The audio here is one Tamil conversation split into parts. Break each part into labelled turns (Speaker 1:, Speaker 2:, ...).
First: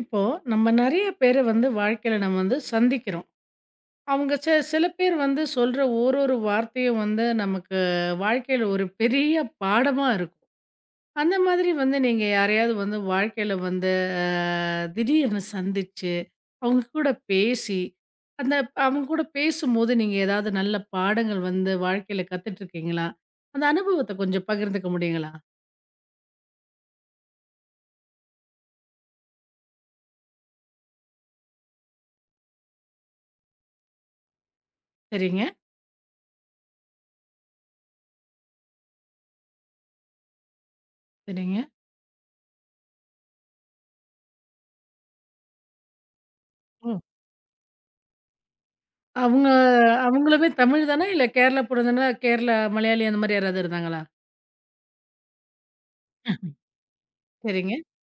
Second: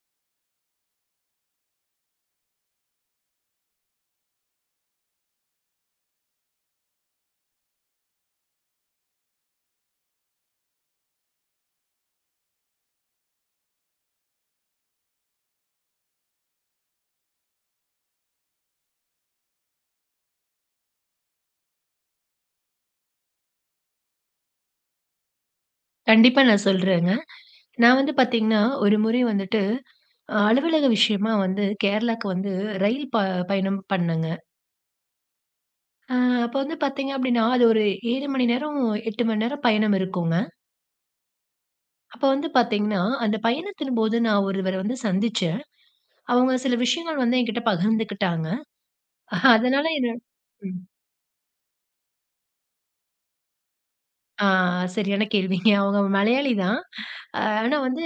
Speaker 1: இப்போ நம்ம நெறைய பேர வந்து வாழ்க்கையில நம்ம வந்து சந்திக்கிறோம். அவங்க சில பேர் வந்து சொல்ற ஓரொரு வார்த்தையும் வந்து நமக்கு வாழ்க்கையில ஒரு பெரிய பாடமா இருக்கும். அந்த மாதிரி வந்து நீங்க யாரையாவது வந்து வாழ்க்கையில வந்து அ திடீர்னு சந்திச்சு, அவங்க கூட பேசி, அந்த அவங்க கூட பேசும்போது நீங்க ஏதாவது நல்ல பாடங்கள் வந்து வாழ்க்கையில கத்துட்டுருக்கீங்களா? அந்த அனுபவத்த கொஞ்சம் பகிர்ந்துக்க முடியுங்களா?
Speaker 2: கண்டிப்பா நான் சொல்றேங்க. நான் வந்து பார்த்தீங்கன்னா, ஒரு முறை வந்துட்டு அலுவலக விஷயமா வந்து கேரளாக்கு வந்து ரயில் ப பயணம் பண்ணேங்க.
Speaker 1: சரிங்க,
Speaker 2: அ அப்போ வந்து பார்த்தீங்க அப்டின்னா, அது ஒரு 7 மணி நேரம், 8 மணி நேரம் பயணம் இருக்குங்க.
Speaker 1: சரிங்க.
Speaker 2: அப்போ வந்து பார்த்தீங்கன்னா, அந்த பயணத்தின் போது நான் ஒருவர வந்து சந்திச்சேன். அவங்க சில விஷயங்கள் வந்து என்கிட்ட பகிர்ந்துக்கிட்டாங்க.
Speaker 1: அவங்க
Speaker 2: அதனால என்ன
Speaker 1: அவங்களுமே
Speaker 2: ம்.
Speaker 1: தமிழ் தானா? இல்ல கேரளா போனதுனா, கேரளா மலையாளி அந்த மாரி யாராவது இருந்தாங்களா?
Speaker 2: ஆ சரியான கேள்விங்க. அவங்க மலையாளி தான்.
Speaker 1: சரிங்க.
Speaker 2: ஆனா வந்து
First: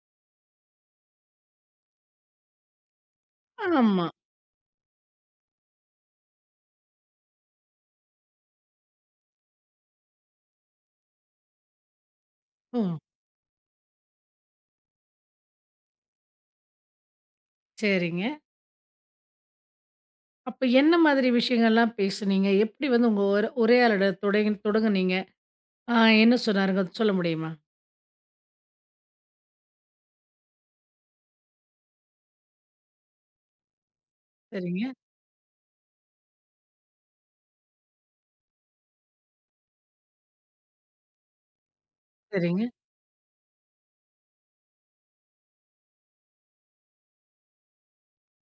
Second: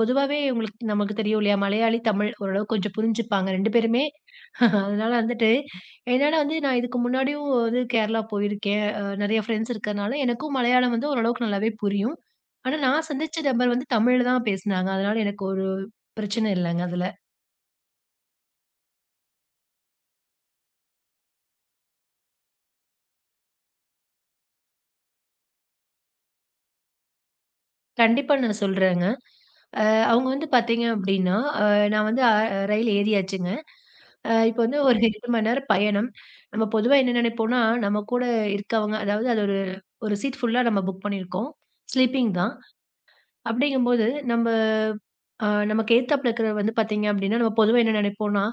Speaker 2: பொதுவாவே உங்களுக்கு நமக்கு தெரியும் இல்லையா? மலையாளி, தமிழ் ஓரளவு கொஞ்சம் புரிஞ்சுப்பாங்க 2 பேருமே.
Speaker 1: ஆமா.
Speaker 2: அதனால வந்துட்டு என்னால வந்து நான் இதுக்கு முன்னாடியும் வந்து கேரளா போயிருக்கேன். நெறைய ஃப்ரெண்ட்ஸ் இருக்கனால, எனக்கும் மலையாளம் வந்து ஓரளவுக்கு நல்லாவே புரியும். ஆனா,
Speaker 1: ஓ!
Speaker 2: நான் சந்திச்ச நபர் வந்து தமிழ்ல தான் பேசுனாங்க. அதனால எனக்கு ஒரு பிரச்சனை இல்லங்க அதுல.
Speaker 1: சரிங்க. அப்ப என்ன மாதிரி விஷயங்கள்லாம் பேசுனீங்க? எப்படி வந்து உங்க உரையாடல தொடங்குனீங்க? ஆ என்ன சொன்னாருங்க? அத சொல்ல முடியுமா?
Speaker 2: கண்டிப்பா நான் சொல்றேங்க. அவங்க வந்து பார்த்தீங்க அப்டின்னா, நான் வந்து அ அ- ரயில் ஏறியாச்சுங்க. இப்ப வந்து
Speaker 1: சரிங்க,
Speaker 2: ஒரு 8 மணி நேரம் பயணம். நம்ம பொதுவா என்ன நெனைப்போம்னா, நம்ம கூட இருக்கவங்க அதாவது அது ஒரு ஒரு சீட் ஃபுல்லா நம்ம புக் பண்ணியிருக்கோம். ஸ்லீப்பிங் தான்.
Speaker 1: சரிங்க.
Speaker 2: அப்டிங்கும்போது நம்ம நமக்கு எதுத்தாப்ல இருக்கிறவர் வந்து பார்த்தீங்க அப்டின்னா, நம்ம பொதுவா என்ன நெனைப்போம்னா,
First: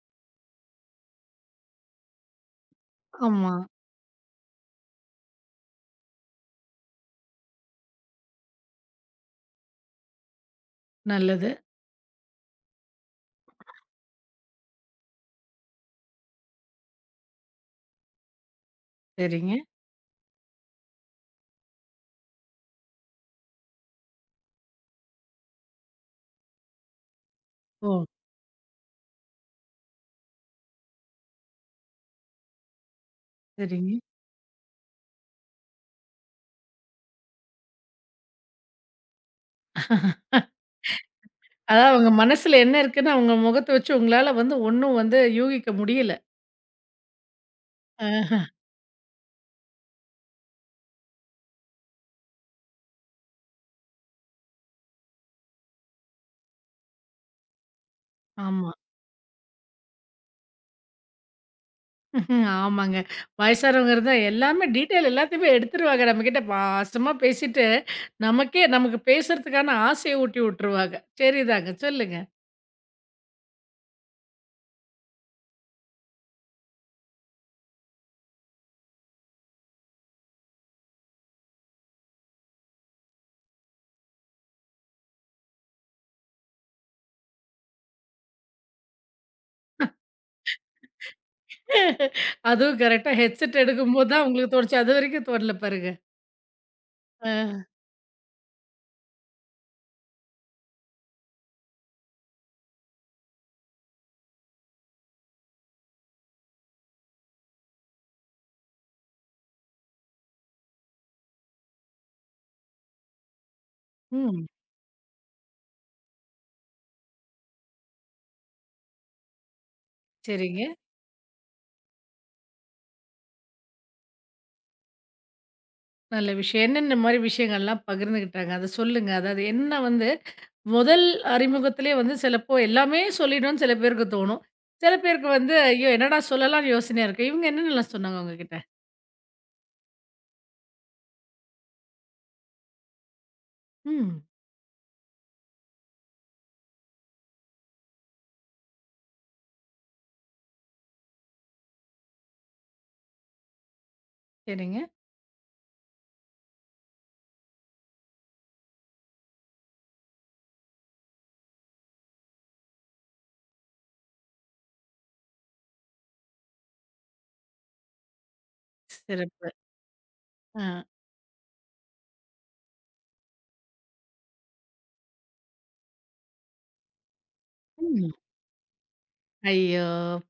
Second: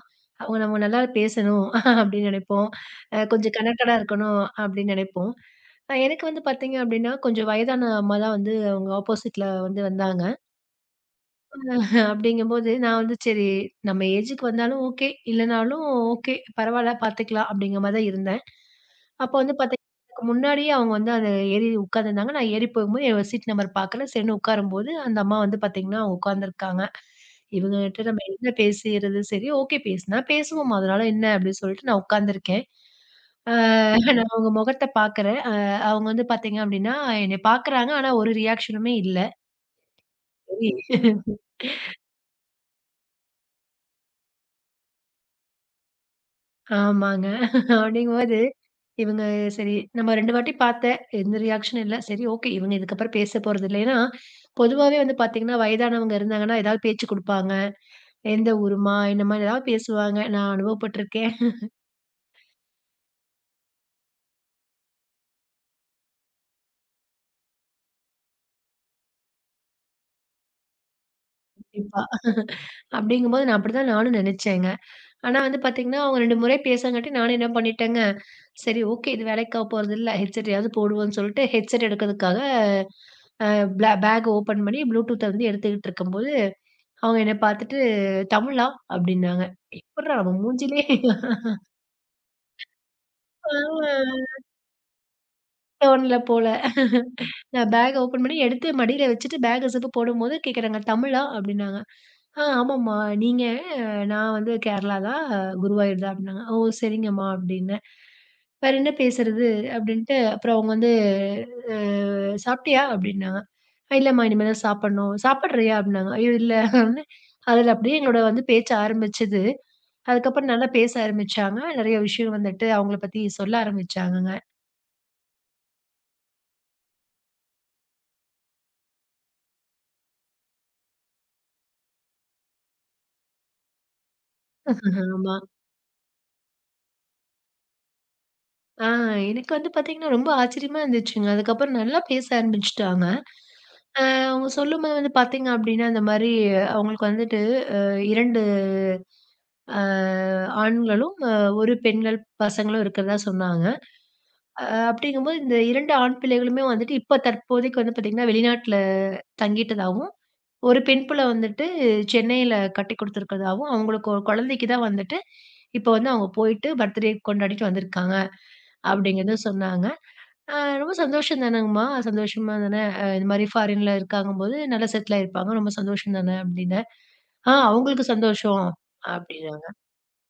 Speaker 2: அவங்க நம்ம நல்லா பேசணும் அப்டின்னு நெனைப்போம்.
Speaker 1: ஆமா.
Speaker 2: கொஞ்சம் கனெக்டடா இருக்கணும் அப்டின்னு நெனைப்போம். எனக்கு வந்து பார்த்தீங்க அப்டின்னா, கொஞ்சம் வயதான அம்மா தான் வந்து அவங்க ஆப்போசிட்ல வந்தாங்க.
Speaker 1: நல்லது.
Speaker 2: அப்படிங்கும்போது, நான் வந்து சரி நம்ம ஏஜுக்கு வந்தாலும் ஓகே, இல்லனாலும் ஓகே, பரவால்ல பாத்துக்கலாம் அப்படிங்கிற மாரி தான் இருந்தேன். அப்ப வந்து
Speaker 1: சரிங்க.
Speaker 2: பாத்தீங்கன்னா, எனக்கு முன்னாடியே அவங்க வந்து அத ஏறி உட்கார்ந்திருந்தாங்க. நான் ஏறி போகும்போது என்னோட சீட் நம்பர் பாக்கல. சரின்னு உட்காரும்போது, அந்த அம்மா வந்து பாத்தீங்கன்னா, உட்கார்ந்திருக்காங்க. இவங்ககிட்ட
Speaker 1: ஓ!
Speaker 2: நம்ம என்ன பேசிறது? சரி ஓகே பேசுனா பேசுவோம். அதனால என்ன அப்படின்னு சொல்லிட்டு நான் உட்கார்ந்திருக்கேன். ஆ
Speaker 1: சரிங்க.
Speaker 2: நான் அவங்க முகத்த பாக்குறேன். அவங்க வந்து பாத்தீங்க அப்படின்னா, என்னைய பாக்குறாங்க. ஆனா ஒரு ரியாக்ஷனுமே இல்ல. சரி,
Speaker 1: அதாவது அவங்க மனசுல என்ன இருக்குன்னு அவங்க முகத்த வச்சு உங்களால வந்து ஒண்ணும் வந்து யூகிக்க முடியல.
Speaker 2: ஆமாங்க.
Speaker 1: ஆஹ.
Speaker 2: அப்படிங்கும்போது, இவங்க சரி நம்ம 2 வாட்டி பார்த்தேன். எந்த ரியாக்ஷனும் இல்ல. சரி ஓகே. இவங்க இதுக்கப்புறம் பேச போறதில்ல. ஏன்னா, பொதுவாவே வந்து பார்த்தீங்கன்னா, வயதானவங்க இருந்தாங்கன்னா, ஏதாவது பேச்சு குடுப்பாங்க. எந்த
Speaker 1: ஆமா.
Speaker 2: ஊரும்மா? என்னம்மா? ஏதாவது பேசுவாங்க. நான் அனுபவப்பட்டுருக்கேன்.
Speaker 1: ம்ஹ்ம். ஆமாங்க. வயசானவங்க இருந்தா எல்லாமே டீட்டெயில் எல்லாத்தையுமே எடுத்துருவாங்க. நம்மகிட்ட பாசமா பேசிட்டு, நமக்கே நமக்கு பேசுறதுக்கான ஆசைய ஊட்டி விட்டுருவாங்க. சரிதாங்க.
Speaker 2: கண்டிப்பா.
Speaker 1: சொல்லுங்க.
Speaker 2: அப்படிங்கும்போது நான் அப்படிதான் நானும் நெனச்சேங்க. ஆனா வந்து பார்த்தீங்கன்னா, அவங்க 2 முறை பேசங்காட்டி நானும் என்ன பண்ணிட்டேங்க, சரி ஓகே. இது வேலைக்கு ஆக போறதில்ல. ஹெட்செட்டையாவது போடுவோம்ன்னு சொல்லிட்டு, ஹெட்செட் எடுக்கிறதுக்காக, அ ப்ள பேக் ஓப்பன் பண்ணி ப்ளூடூத்த வந்து எடுத்துக்கிட்டு இருக்கும்போது அவங்க என்ன பார்த்துட்டு, "தமிழா?" அப்படின்னாங்க. எப்புட்றா நம்ம மூஞ்சிலயே
Speaker 1: அதுவும் கரெக்ட்டா ஹெட்செட் எடுக்கும்போது
Speaker 2: ஆ
Speaker 1: தான் உங்களுக்கு தோணுச்சு. அதுவரைக்கும் தோணல பாருங்க.
Speaker 2: தோணல போல.
Speaker 1: அ.
Speaker 2: நான் பேக் ஓப்பன் பண்ணி எடுத்து மடியில வச்சுட்டு பேக்க ஜிப்பு போடும்போது கேட்குறாங்க, "தமிழா?" அப்படின்னாங்க. ஆமாம்மா. நீங்க?" "நான் வந்து கேரளா தான், குருவாயூர் தான்" அப்படின்னாங்க. "ஓ! சரிங்கம்மா" அப்படின்னேன். வேற என்ன பேசுறது? அப்படின்ட்டு அப்புறம் அவங்க வந்து அ "சாப்பிட்டியா?" அப்படின்னாங்க. "இல்லம்மா,
Speaker 1: ம்.
Speaker 2: இனிமே தான் சாப்பிடணும்." "சாப்பிடுறியா?" அப்படின்னாங்க. "ஐயோ! இல்ல" அப்படின்னேன். அதில அப்படியே எங்களோட வந்து பேச்சு ஆரம்பிச்சது. அதுக்கப்புறம்
Speaker 1: சரிங்க.
Speaker 2: நல்லா பேச ஆரம்பிச்சாங்க. நெறைய விஷயம் வந்துட்டு அவங்கள பத்தி சொல்ல ஆரம்பிச்சாங்கங்க.
Speaker 1: நல்ல விஷயம். என்னென்ன மாரி விஷயங்கள்லாம் பகிர்ந்துக்கிட்டாங்க? அத சொல்லுங்க. அதாவது என்ன வந்து முதல் அறிமுகத்திலேயே வந்து சிலப்போ எல்லாமே சொல்லிடணும்னு சில பேருக்கு தோணும். சில பேருக்கு
Speaker 2: ஆமா.
Speaker 1: வந்து, ஐயோ! என்னடா சொல்லலாம்ன்னு யோசனையா இருக்கும். இவங்க என்னென்னலாம் சொன்னாங்க உங்ககிட்ட?
Speaker 2: ஆ எனக்கு வந்து பார்த்தீங்கன்னா, ரொம்ப ஆச்சரியமா இருந்துச்சுங்க. அதுக்கப்புறம் நல்லா பேச ஆரம்பிச்சுட்டாங்க. அ
Speaker 1: ம்.
Speaker 2: அவங்க சொல்லும்போது வந்து பார்த்தீங்க அப்டின்னா, இந்த மாரி அவங்களுக்கு வந்துட்டு 2 அ ஆண்களும், 1 பெண்கள் பசங்களும் இருக்கிறதா சொன்னாங்க. அ
Speaker 1: சரிங்க.
Speaker 2: அப்டிங்கும்போது இந்த 2 ஆண் பிள்ளைகளுமே வந்துட்டு இப்ப தற்போதைக்கு வந்து பார்த்தீங்கன்னா, வெளிநாட்ல தங்கிட்டதாவும் ஒரு பெண் புள்ள வந்துட்டு சென்னையில கட்டிக் குடுத்துருக்கதாவும், அவங்களுக்கு ஒரு குழந்தைக்கு தான் வந்துட்டு, இப்ப வந்து அவங்க போயிட்டு பர்த்டே கொண்டாடிட்டு வந்திருக்காங்க. அப்படிங்கிறத
Speaker 1: சிறப்பு.
Speaker 2: சொன்னாங்க. அ
Speaker 1: ஆ.
Speaker 2: ரொம்ப சந்தோஷம் தானங்கம்மா, சந்தோஷமா தானே இந்த மாரி ஃபாரின்ல இருக்காங்கும்போது நல்லா செட்டில் ஆயிருப்பாங்க. ரொம்ப சந்தோஷம் தானே அப்படின்னேன். அவங்களுக்கு
Speaker 1: ம்.
Speaker 2: சந்தோஷம் அப்படின்னாங்க.
Speaker 1: ஐயோ!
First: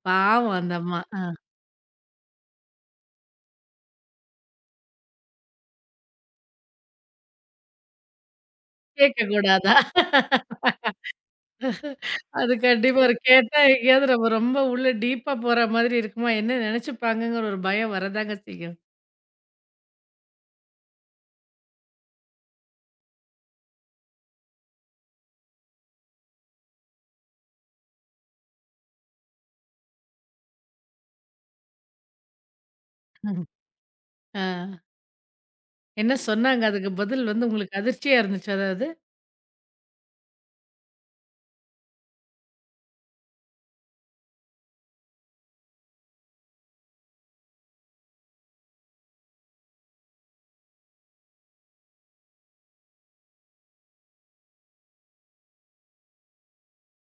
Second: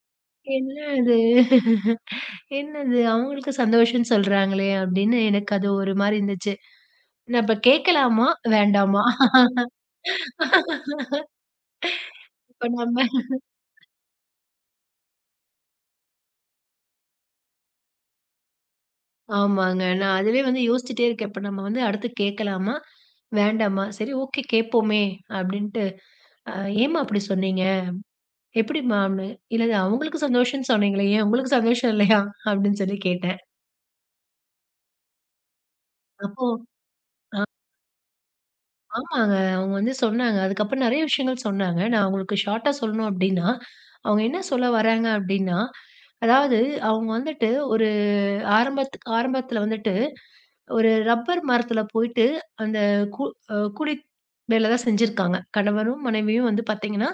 Speaker 1: பாவம் அந்த
Speaker 2: என்ன
Speaker 1: அம்மா.
Speaker 2: இது?
Speaker 1: ஆ.
Speaker 2: என்னது அவங்களுக்கு சந்தோஷம்ன்னு சொல்றாங்களே அப்படின்னு எனக்கு அது ஒரு மாரி இருந்துச்சு. நான் இப்ப கேட்கலாமா? வேண்டாமா?
Speaker 1: கேட்கக்கூடாதா? அது
Speaker 2: இப்ப நம்ம
Speaker 1: கண்டிப்பா ஒரு கேட்டா எங்கேயாவது நம்ம ரொம்ப உள்ள டீப்பா போற மாதிரி இருக்குமா? என்ன நெனச்சுப்பாங்கங்கிற ஒரு பயம் வரதாங்க செய்யும்.
Speaker 2: ஆமாங்க. நான் அதுவே வந்து யோசிச்சுட்டே இருக்கேன். இப்ப நம்ம வந்து அடுத்து கேட்கலாமா? வேண்டாமா? சரி ஓகே கேட்போமே! அப்டின்ட்டு, அ ஏம்மா அப்டி சொன்னீங்க? எப்டிம்மா? அப்டின்னு. இல்ல இல்ல அவங்களுக்கு சந்தோஷம்னு சொன்னீங்களே, ஏன் உங்களுக்கு சந்தோஷம் இல்லையா? அப்டின்னு சொல்லி கேட்டேன்.
Speaker 1: ஆ. என்ன
Speaker 2: அப்போ
Speaker 1: சொன்னாங்க? அதுக்கு பதில்
Speaker 2: அ
Speaker 1: வந்து உங்களுக்கு அதிர்ச்சியா இருந்துச்சா அதாவது?
Speaker 2: ஆமாங்க. அவங்க வந்து சொன்னாங்க. அதுக்கப்புறம் நெறைய விஷயங்கள் சொன்னாங்க. நான் உங்களுக்கு ஷார்ட்டா சொல்லணும் அப்டின்னா, அவங்க என்ன சொல்ல வராங்க அப்டின்னா, அதாவது அவங்க வந்துட்டு ஒரு ஆரம்பத்துல வந்துட்டு ஒரு ரப்பர் மரத்துல போயிட்டு அந்த கூ அ கூலி வேல தான் செஞ்சிருக்காங்க. கணவனும், மனைவியும் வந்து பார்த்தீங்கன்னா,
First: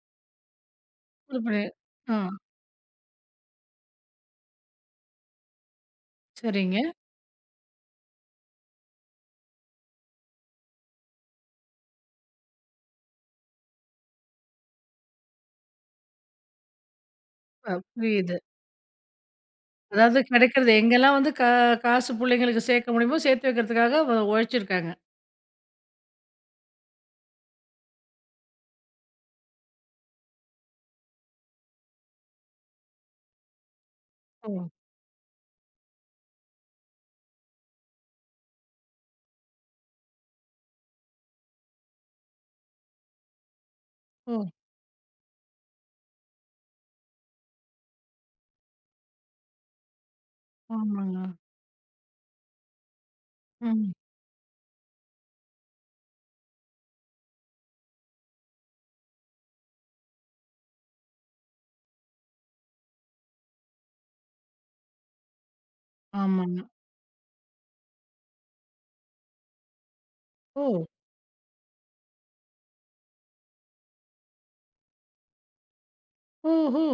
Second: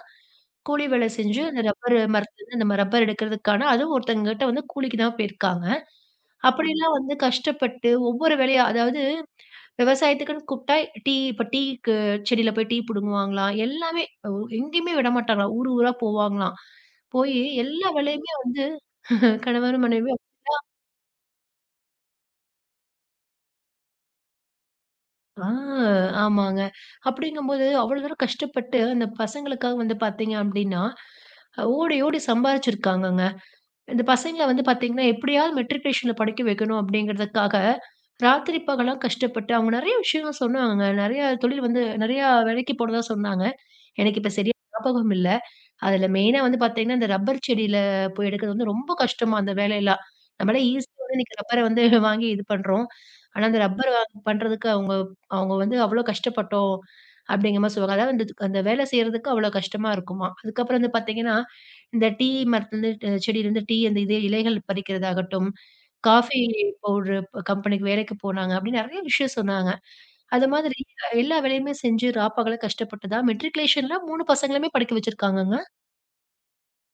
Speaker 2: கூலி வேலை செஞ்சு அந்த ரப்பர்
Speaker 1: ஆ.
Speaker 2: மரத்துலருந்து நம்ம ரப்பர் எடுக்கிறதுக்கான அதுவும் ஒருத்தங்ககிட்ட வந்து கூலிக்கு தான் போயிருக்காங்க.
Speaker 1: சரிங்க.
Speaker 2: அப்படிலாம் வந்து கஷ்டப்பட்டு ஒவ்வொரு வேலையா அதாவது விவசாயத்துக்குன்னு கூப்பிட்டா டீ இப்ப டீக்கு செடியில போய் டீ புடுங்குவாங்களாம். எல்லாமே ஒ எங்கேயுமே விடமாட்டாங்களாம். ஊர் ஊரா போவாங்களாம். போயி எல்லா வேலையுமே
Speaker 1: புரியுது.
Speaker 2: வந்து கணவரும்,
Speaker 1: அதாவது
Speaker 2: மனைவியும்
Speaker 1: கிடைக்கிறது எங்கெல்லாம் வந்து காசு புள்ளைங்களுக்கு சேர்க்க முடியுமோ சேர்த்து வைக்கிறதுக்காக உழைச்சிருக்காங்க.
Speaker 2: ஆ ஆமாங்க. அப்படிங்கும்போது, அவ்வளோ தூரம் கஷ்டப்பட்டு அந்த பசங்களுக்காக வந்து பார்த்தீங்க அப்படின்னா, ஓடி ஓடி சம்பாரிச்சிருக்காங்கங்க. இந்த பசங்கள
Speaker 1: ஓ!
Speaker 2: வந்து பார்த்தீங்கன்னா, எப்படியாவது மெட்ரிகுலேஷன்ல படிக்க வைக்கணும் அப்படிங்கிறதுக்காக, ராத்திரி பகலா கஷ்டப்பட்டு அவங்க நெறைய விஷயங்கள் சொன்னாங்கங்க. நெறைய தொழில் வந்து நெறையா வேலைக்கு போனதா சொன்னாங்க. எனக்கு இப்ப
Speaker 1: ஓ!
Speaker 2: சரியா ஞாபகம் இல்ல. அதுல மெயினா வந்து பாத்தீங்கன்னா, இந்த ரப்பர் செடியில போய் எடுக்கிறது வந்து ரொம்ப கஷ்டமா அந்த வேலையெல்லாம். நம்மளே ஈஸியா வந்து
Speaker 1: ஆமாங்க.
Speaker 2: இன்னைக்கு ரப்பர வந்து வாங்கி இது பண்றோம். ஆனா அந்த ரப்பர்
Speaker 1: ம்.
Speaker 2: பண்றதுக்கு அவங்க அவங்க வந்து அவ்ளோ கஷ்டப்பட்டோம். அப்படிங்கிற மாரி சொல்லுவாங்க. அதாவது அந்த அந்த வேலை செய்றதுக்கு அவ்ளோ கஷ்டமா இருக்குமாம். அதுக்கப்புறம் வந்து பாத்தீங்கன்னா, இந்த டீ மரத்துலருந்து அ செடியிலருந்து டீ அந்த இது இலைகள் பறிக்கிறதாகட்டும், காஃபி
Speaker 1: ஆமாங்க.
Speaker 2: பவுடர் கம்பெனிக்கு வேலைக்கு போனாங்க அப்படின்னு நெறைய விஷயம் சொன்னாங்க. அது
Speaker 1: ஓ!
Speaker 2: மாதிரி எல்லா வேலையுமே செஞ்சு ராப்பகல கஷ்டப்பட்டு தான் மெட்ரிகுலேஷன்ல 3 பசங்களுமே படிக்க வச்சிருக்காங்கங்க.
Speaker 1: ஓஹோ!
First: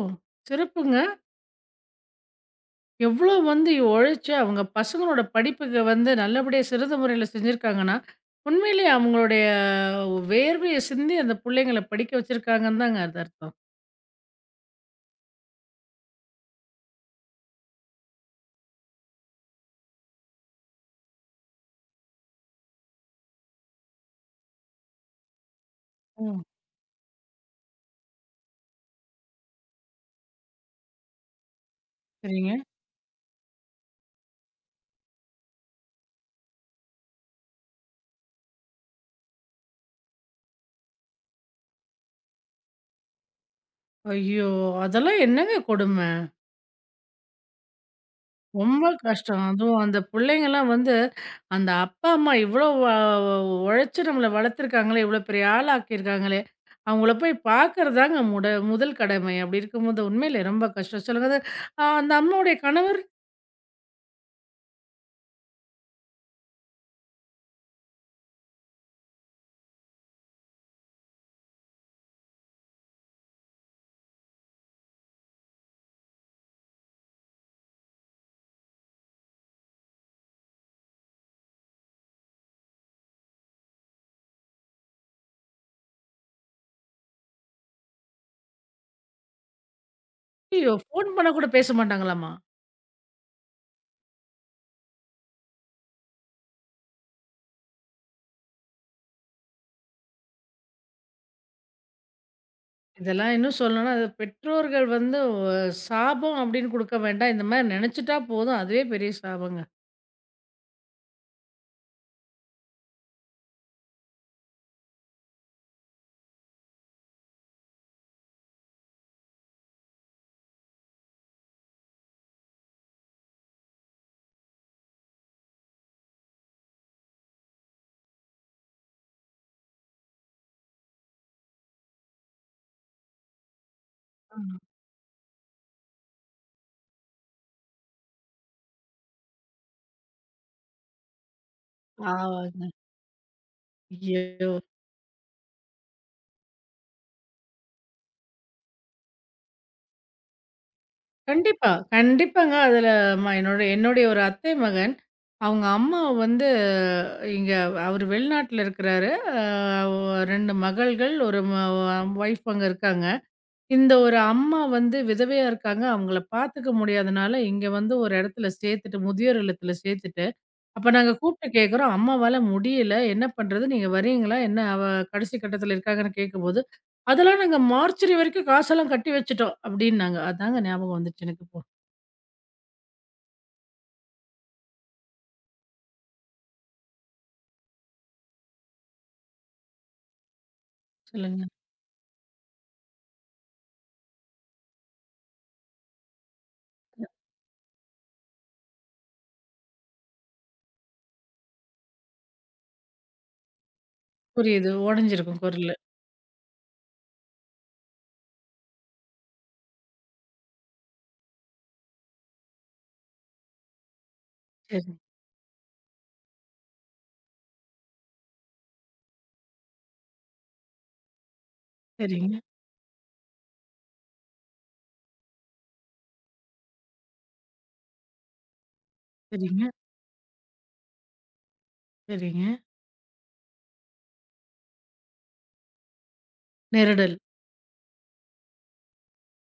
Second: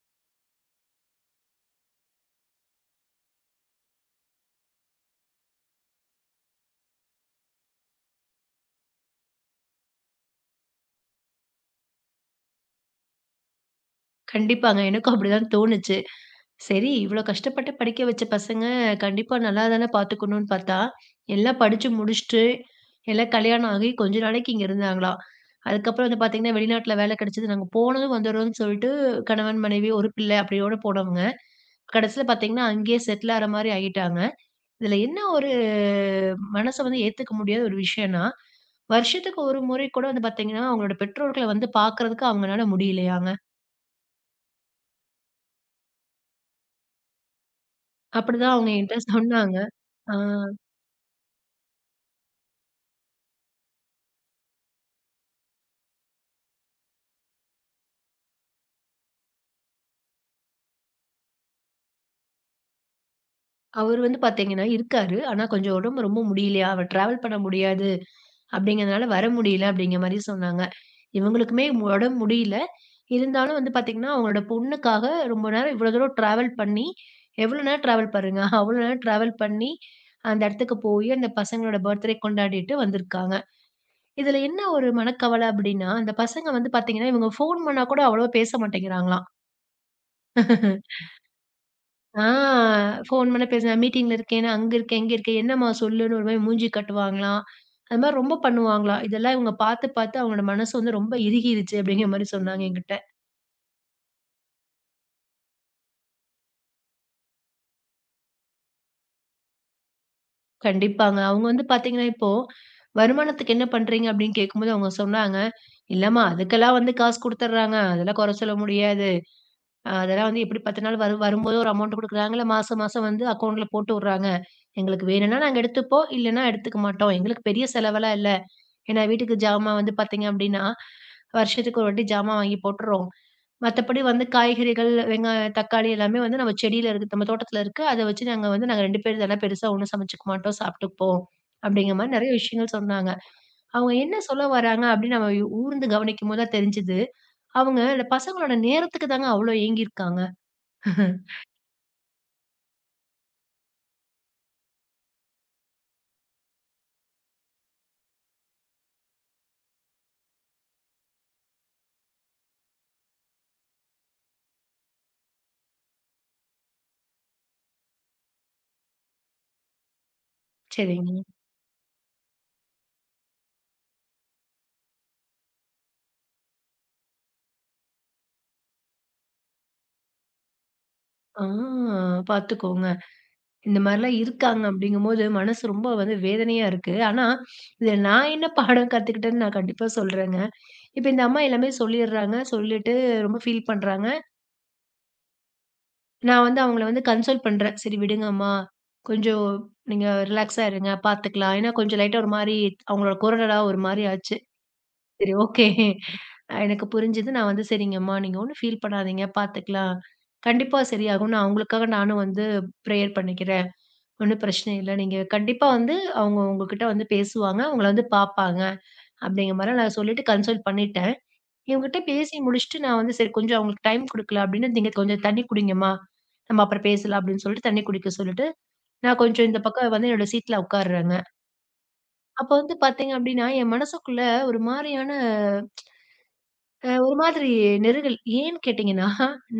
Speaker 1: சிறப்புங்க. எவ்ளோ வந்து உழைச்சு அவங்க பசங்களோட படிப்புக்கு வந்து நல்லபடியா சிறந்த முறையில செஞ்சிருக்காங்கன்னா, உண்மையிலேயே அவங்களுடைய வேர்வைய சிந்தி அந்த புள்ளைங்கள படிக்க வச்சிருக்காங்கன்னு தாங்க அது அர்த்தம்.
Speaker 2: கண்டிப்பாங்க. எனக்கும் அப்படிதான் தோணுச்சு. சரி இவ்வளோ கஷ்டப்பட்டு படிக்க வச்ச பசங்க, கண்டிப்பா நல்லா தானே பார்த்துக்கணும்னு பார்த்தா, எல்லாம் படிச்சு முடிச்சுட்டு, எல்லாம் கல்யாணம் ஆகி கொஞ்ச நாளைக்கு இங்க இருந்தாங்களாம். அதுக்கப்புறம் வந்து
Speaker 1: ம்.
Speaker 2: பார்த்தீங்கன்னா, வெளிநாட்ல வேலை கிடைச்சது. நாங்க போனதும் வந்துடுறோம்னு சொல்லிட்டு, கணவன், மனைவி, ஒரு பிள்ளை அப்படியோட போனவங்க. கடைசியில
Speaker 1: சரிங்க.
Speaker 2: பார்த்தீங்கன்னா, அங்கேயே செட்டில் ஆற மாரி ஆயிட்டாங்க. இதில என்ன ஒரு மனச வந்து ஏத்துக்க முடியாத ஒரு விஷயம்னா, வருஷத்துக்கு ஒரு முறை கூட வந்து பார்த்தீங்கன்னா, அவங்களோட பெற்றோர்கள வந்து பார்க்கறதுக்கு அவங்கனால முடியலையா
Speaker 1: ஐயோ! அதெல்லாம் என்னங்க கொடும?
Speaker 2: அப்படிதான் அவங்க
Speaker 1: ரொம்ப
Speaker 2: என்கிட்ட
Speaker 1: கஷ்டம்.
Speaker 2: சொன்னாங்க.
Speaker 1: அதுவும் அந்த
Speaker 2: ஆ
Speaker 1: பிள்ளைங்கலாம் வந்து, அந்த அப்பா, அம்மா இவ்ளோ உழைச்சு நம்மள வளர்த்துருக்காங்களே! இவ்ளோ பெரிய ஆளாக்கியிருக்காங்களே! அவங்கள போய் பார்க்கறது தாங்க முதல் கடமை. அப்படி இருக்கும்போது உண்மையிலே ரொம்ப கஷ்டம். சொல்லுங்க அது அந்த அம்மாவுடைய கணவர்
Speaker 2: அவரு வந்து பார்த்தீங்கன்னா இருக்காரு. ஆனா கொஞ்சம் உடம்பு ரொம்ப முடியலையா, அவர் டிராவல் பண்ண முடியாது அப்படிங்கிறதுனால வர முடியல அப்படிங்கிற மாரி சொன்னாங்க. இவங்களுக்குமே உடம்பு முடியல. இருந்தாலும் வந்து பார்த்தீங்கன்னா, அவங்களோட பொண்ணுக்காக ரொம்ப நேரம் இவ்வளோ தூரம் டிராவல் பண்ணி, எவ்வளோ நேரம் டிராவல் பாருங்க. அவ்வளோ நேரம் டிராவல் பண்ணி அந்த இடத்துக்கு போய் அந்த பசங்களோட பர்த்டே கொண்டாடிட்டு வந்திருக்காங்க. இதுல என்ன ஒரு மனக்கவலை அப்படின்னா, அந்த பசங்க வந்து பார்த்தீங்கன்னா, இவங்க ஃபோன் பண்ணா கூட அவ்வளவா பேச மாட்டேங்கிறாங்களாம்.
Speaker 1: ஐயோ! ஃபோன் பண்ண கூட பேச
Speaker 2: ஆ
Speaker 1: மாட்டாங்களாமா?
Speaker 2: ஃபோன் பண்ண பேச நான் மீட்டிங்ல இருக்கேன், நான் அங்க இருக்கேன், இங்க இருக்கேன், என்னம்மா சொல்லுன்னு ஒரு மாரி மூஞ்சி காட்டுவாங்களாம். அது மாரி ரொம்ப பண்ணுவாங்களாம். இதெல்லாம் இவங்க பார்த்து, பார்த்து அவங்களோட மனசு வந்து ரொம்ப இறுகிருச்சு அப்படிங்கிற மாரி சொன்னாங்க என்கிட்ட.
Speaker 1: இதெல்லாம் இன்னும் சொல்லணும்னா, அது பெற்றோர்கள் வந்து சாபம் அப்படின்னு குடுக்க வேண்டாம். இந்த மாரி நெனச்சுட்டா போதும். அதுவே பெரிய சாபங்க.
Speaker 2: கண்டிப்பாங்க. அவங்க வந்து பார்த்தீங்கன்னா, இப்போ வருமானத்துக்கு என்ன பண்றீங்க அப்படின்னு கேட்கும்போது அவங்க சொன்னாங்க, "இல்லம்மா அதுக்கெல்லாம் வந்து காசு குடுத்துடுறாங்க. அதெல்லாம் கொற சொல்ல முடியாது. அதெல்லாம் வந்து எப்படி 10 நாள் வரும்போது ஒரு அமௌண்ட் குடுக்குறாங்கல்ல, மாசம் மாசம் வந்து அக்கவுண்ட்ல போட்டு விடுறாங்க. எங்களுக்கு வேணும்னா நாங்க எடுத்துப்போம், இல்லன்னா எடுத்துக்க மாட்டோம். எங்களுக்கு பெரிய செலவெல்லாம் இல்ல." ஏன்னா, வீட்டுக்கு ஜாமான் வந்து பார்த்தீங்க அப்டின்னா, வருஷத்துக்கு ஒரு வாட்டி ஜாமான் வாங்கி போட்டுருறோம். மத்தபடி வந்து
Speaker 1: ஆமா.
Speaker 2: காய்கறிகள், வெங்காயம், தக்காளி எல்லாமே வந்து நம்ம செடியில இருக்கு நம்ம தோட்டத்துல இருக்கு. அத வச்சு நாங்க வந்து 2 பேர் இதெல்லாம் பெருசா ஒண்ணும் சமைச்சுக்க மாட்டோம், சாப்ட்டுப்போம். அப்டிங்கிற மாரி நெறைய
Speaker 1: ஆமாங்க.
Speaker 2: விஷயங்கள் சொன்னாங்க. அவங்க என்ன சொல்ல
Speaker 1: ஐயோ!
Speaker 2: வராங்க அப்டின்னு நம்ம ஊர்ந்து கவனிக்கும்போது தான் தெரிஞ்சது. அவங்க இந்த பசங்களோட நேரத்துக்கு தாங்க அவ்ளோ ஏங்கியிருக்காங்க.
Speaker 1: கண்டிப்பா. கண்டிப்பாங்க. அதுல என்னுடைய ஒரு அத்தை மகன், அவங்க அம்மா வந்து இங்க அவரு வெளிநாட்டுல இருக்கிறாரு. அ 2 மகள்கள், 1 ஒய்ஃப் அங்க இருக்காங்க. இந்த ஒரு அம்மா வந்து விதவையா இருக்காங்க. அவங்கள பாத்துக்க முடியாதனால, இங்க வந்து ஒரு இடத்துல சேர்த்துட்டு முதியோர் இல்லத்துல சேர்த்துட்டு, அப்ப நாங்க
Speaker 2: சரிங்க.
Speaker 1: கூப்ட்டு கேட்குறோம், "அம்மாவால முடியல. என்ன பண்றது? நீங்க வரீங்களா? என்ன?" கடைசி கட்டத்துல இருக்காங்கன்னு கேட்கும்போது, "அதெல்லாம் நாங்க மார்ச்சரி வரைக்கும் காசெல்லாம் கட்டி வச்சுட்டோம்" அப்டின்னாங்க. அதாங்க ஞாபகம் வந்துச்சு
Speaker 2: ஆ,
Speaker 1: எனக்கு இப்போ.
Speaker 2: பார்த்துக்கோங்க. இந்த மாரிலாம் இருக்காங்க அப்படிங்கும்போது, மனசு ரொம்ப வந்து வேதனையா இருக்கு. ஆனா, இதில நான் என்ன பாடம் கத்துக்கிட்டேன்னு நான் கண்டிப்பா சொல்றேங்க. இப்ப இந்த அம்மா
Speaker 1: சொல்லுங்க.
Speaker 2: எல்லாமே சொல்லிடுறாங்க. சொல்லிட்டு ரொம்ப ஃபீல் பண்றாங்க. நான் வந்து அவங்கள வந்து கன்சோல் பண்றேன். "சரி விடுங்க அம்மா. கொஞ்சம் நீங்க ரிலாக்ஸா இருங்க. பார்த்துக்கலாம்." ஏன்னா கொஞ்சம் லைட்டா ஒரு மாரி அவங்களோட குரலெல்லாம் ஒரு மாரி ஆச்சு.
Speaker 1: புரியுது.
Speaker 2: சரி
Speaker 1: உடைஞ்சிருக்கும்
Speaker 2: ஓகே.
Speaker 1: குரலு.
Speaker 2: எனக்கு புரிஞ்சது. நான் வந்து "சரிங்கம்மா, நீங்க ஒண்ணும் ஃபீல் பண்ணாதீங்க. பார்த்துக்கலாம். கண்டிப்பா சரியாகும்னு" அவங்களுக்காக நானும் வந்து ப்ரேயர் பண்ணிக்கிறேன். ஒண்ணும் பிரச்சனை இல்ல.
Speaker 1: சரி.
Speaker 2: நீங்க கண்டிப்பா வந்து அவங்க உங்ககிட்ட வந்து பேசுவாங்க. உங்கள வந்து பார்ப்பாங்க. அப்படிங்கிற மாரி நான் சொல்லிட்டு கன்சல்ட் பண்ணிட்டேன். இவங்ககிட்ட
Speaker 1: சரிங்க,
Speaker 2: பேசி முடிச்சுட்டு நான் வந்து சரி கொஞ்சம் அவங்களுக்கு டைம் குடுக்கல அப்படின்னு, "நீங்க கொஞ்சம் தண்ணி குடிங்கம்மா. நம்ம அப்புறம் பேசலாம்" அப்படின்னு சொல்லிட்டு தண்ணி குடிக்க சொல்லிட்டு, நான் கொஞ்சம் இந்த
Speaker 1: சரிங்க,
Speaker 2: பக்கம் வந்து என்னோட சீட்ல உட்காருறேங்க.
Speaker 1: சரிங்க.
Speaker 2: அப்ப வந்து பார்த்தீங்க அப்படின்னா, என் மனசுக்குள்ள ஒரு மாரியான அ
Speaker 1: நெருடல்.
Speaker 2: ஒரு மாதிரி நெருடல். ஏன்னு கேட்டீங்கன்னா,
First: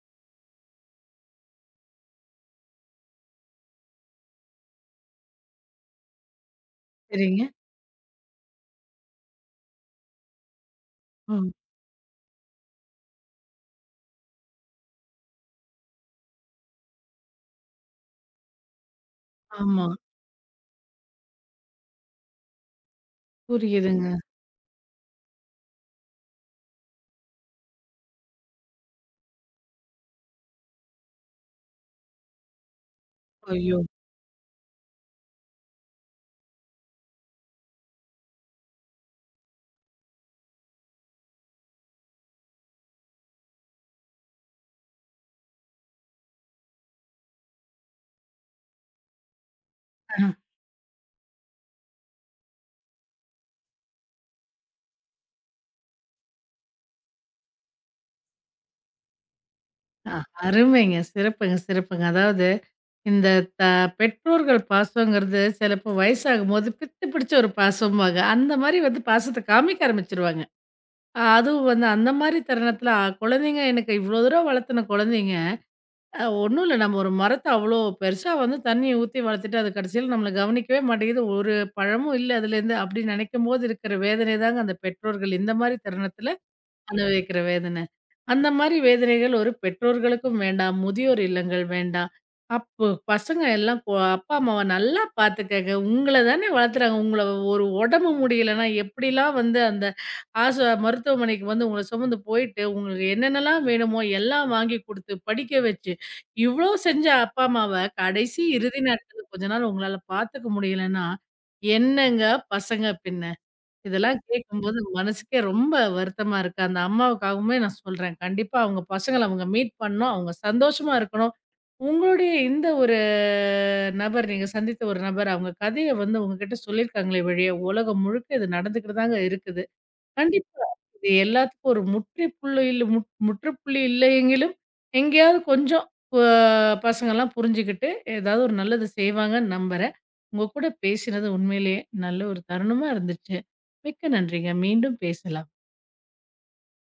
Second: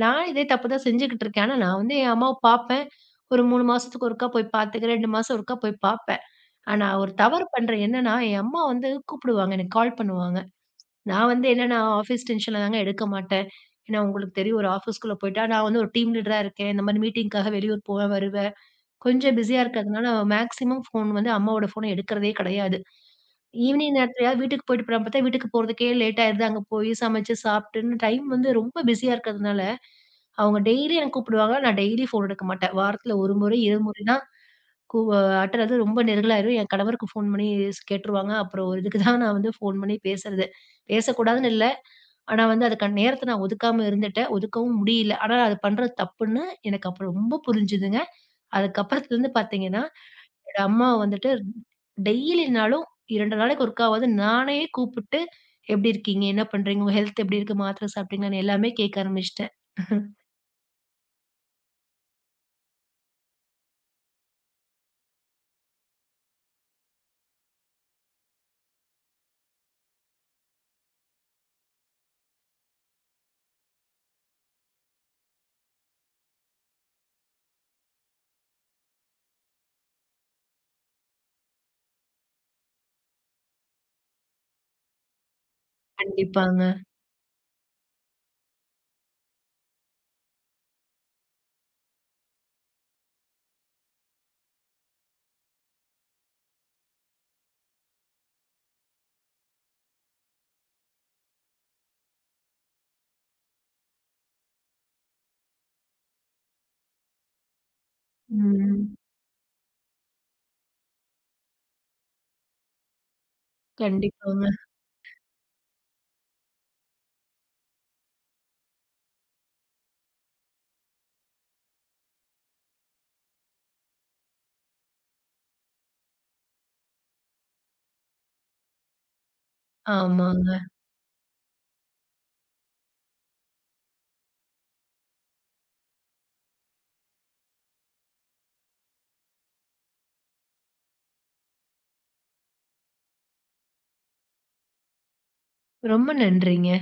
Speaker 2: நான் இதே தப்பு தான் செஞ்சுகிட்டு இருக்கேன். ஆனா நான் வந்து என் அம்மாவ பார்ப்பேன். ஒரு 3 மாசத்துக்கு ஒருக்கா போய் பார்த்துக்கிறேன். 2 மாசம் ஒருக்கா போய் பார்ப்பேன். ஆனா, ஒரு தவறு
Speaker 1: சரிங்க.
Speaker 2: பண்றேன் என்னன்னா, என் அம்மா வந்து கூப்பிடுவாங்க. எனக்கு கால் பண்ணுவாங்க. நான் வந்து
Speaker 1: ம்.
Speaker 2: என்னன்னா, ஆஃபீஸ் டென்ஷன்ல தாங்க எடுக்க மாட்டேன். ஏன்னா, உங்களுக்கு தெரியும் ஒரு ஆஃபீஸ்க்குள்ள போயிட்டா, நான் வந்து ஒரு டீம் லீடரா இருக்கேன். இந்த மாரி மீட்டிங்க்காக வெளியூர் போவேன், வருவேன். கொஞ்சம் பிஸியா
Speaker 1: ஆமா.
Speaker 2: இருக்கிறதுனால, மேக்ஸிமம் ஃபோன் வந்து அம்மாவோட ஃபோன எடுக்கிறதே கிடையாது. ஈவினிங்
Speaker 1: புரியுதுங்க.
Speaker 2: நேரத்துலயாவது வீட்டுக்கு போயிட்டு போலாம்ன்னு பார்த்தா, வீட்டுக்கு போறதுக்கே லேட் ஆயிடுது. அங்க போய் சமைச்சு சாப்பிட்டுன்னு டைம் வந்து ரொம்ப பிஸியா இருக்கிறதுனால, அவங்க டெய்லி எனக்கு கூப்பிடுவாங்க. நான் டெய்லி ஃபோன் எடுக்க மாட்டேன். வாரத்துல 1 முறை,
Speaker 1: ஐயோ!
Speaker 2: 2 முறை தான் கூ ஆட்டுறது ரொம்ப நெருங்கலாயிரும். என் கணவருக்கு ஃபோன் பண்ணி கேட்டுருவாங்க. அப்புறம் ஒரு இதுக்கு தான் நான் வந்து ஃபோன் பண்ணி பேசுறது. பேசக்கூடாதுன்னு இல்ல. ஆனா வந்து அதுக்கான நேரத்த நான் ஒதுக்காம இருந்துட்டேன். ஒதுக்கவும் முடியல. ஆனா அது பண்றது தப்புன்னு எனக்கு அப்ப ரொம்ப புரிஞ்சுதுங்க. அதுக்கப்புறத்துலருந்து பார்த்தீங்கன்னா,
Speaker 1: அஹ.
Speaker 2: என்னோட அம்மா வந்துட்டு டெய்லினாலும் 2 நாளைக்கு ஒருக்காவாவது நானே கூப்பிட்டு, "எப்படி இருக்கீங்க? என்ன பண்றீங்க? உங்க ஹெல்த் எப்படி இருக்கு? மாத்திரை சாப்பிட்டீங்களான்னு?" எல்லாமே கேட்க ஆரம்பிச்சுட்டேன்.
Speaker 1: அ அருமைங்க. சிறப்புங்க, சிறப்புங்க. அதாவது இந்த த பெற்றோர்கள் பாசங்கிறது சிலப்போ வயசாகும்போது பித்து பிடிச்ச ஒரு பாசம்பாங்க. அந்த மாரி வந்து பாசத்த காமிக்க ஆரம்பிச்சுருவாங்க. அதுவும் வந்து அந்த மாரி தருணத்தில குழந்தைங்க எனக்கு இவ்வளோ தூரம் வளர்த்துன குழந்தைங்க ஒண்ணும் இல்ல. நம்ம ஒரு மரத்த அவ்ளோ பெருசா வந்து தண்ணீ ஊத்தி வளர்த்துட்டு, அது கடைசியில நம்மள கவனிக்கவே மாட்டேங்குது. ஒரு பழமும் இல்ல அதுலேருந்து. அப்டி நெனைக்கும்போது இருக்கிற வேதனை தாங்க அந்த பெற்றோர்கள் இந்த மாரி தருணத்தில
Speaker 2: கண்டிப்பாங்க.
Speaker 1: அனுபவிக்கிற வேதனை. அந்த மாரி வேதனைகள் ஒரு பெற்றோர்களுக்கும் வேண்டாம். முதியோர் இல்லங்கள் வேண்டாம். அப்போ பசங்க எல்லாம் அப்பா அம்மாவ நல்லா பார்த்துக்கங்க. உங்கள தானே வளர்த்துறாங்க. உங்கள ஒரு உடம்பு முடியலன்னா, எப்படிலாம் வந்து அந்த ஆச மருத்துவமனைக்கு வந்து உங்கள சுமந்து போயிட்டு, உங்களுக்கு என்னென்னலாம் வேணுமோ எல்லாம் வாங்கி குடுத்து, படிக்க வச்சு, இவ்ளோ செஞ்ச அப்பா அம்மாவ கடைசி இறுதி
Speaker 2: ம்.
Speaker 1: நேரத்தில கொஞ்ச நாள் உங்களால பார்த்துக்க முடியலன்னா, என்னங்க பசங்க பின்ன? இதெல்லாம்
Speaker 2: கண்டிப்பாங்க.
Speaker 1: கேட்கும்போது மனசுக்கே ரொம்ப வருத்தமா இருக்கு. அந்த அம்மாவுக்காகவுமே நான் சொல்றேன். கண்டிப்பா அவங்க பசங்கள அவங்க மீட் பண்ணணும். அவங்க சந்தோஷமா இருக்கணும். உங்களுடைய இந்த ஒரு நபர் நீங்க சந்தித்த ஒரு நபர் அவங்க கதைய வந்து உங்ககிட்ட சொல்லியிருக்காங்களே வழிய, உலகம் முழுக்க இது நடந்துக்கிட்டு தாங்க இருக்குது.
Speaker 2: ஆமாங்க.
Speaker 1: கண்டிப்பா. இது எல்லாத்துக்கும் ஒரு முற்றுப்புள்ளி இல்ல முற்றுப்புள்ளி இல்லையெங்கிலும், எங்கேயாவது கொஞ்சம் ப பசங்கலாம் புரிஞ்சுகிட்டு, ஏதாவது ஒரு நல்லது செய்வாங்கன்னு நம்புறேன். உங்க கூட பேசினது உண்மையிலேயே நல்ல ஒரு தருணமா இருந்துச்சு. மிக்க நன்றிங்க. மீண்டும் பேசலாம்.
Speaker 2: ரொம்ப நன்றிங்க.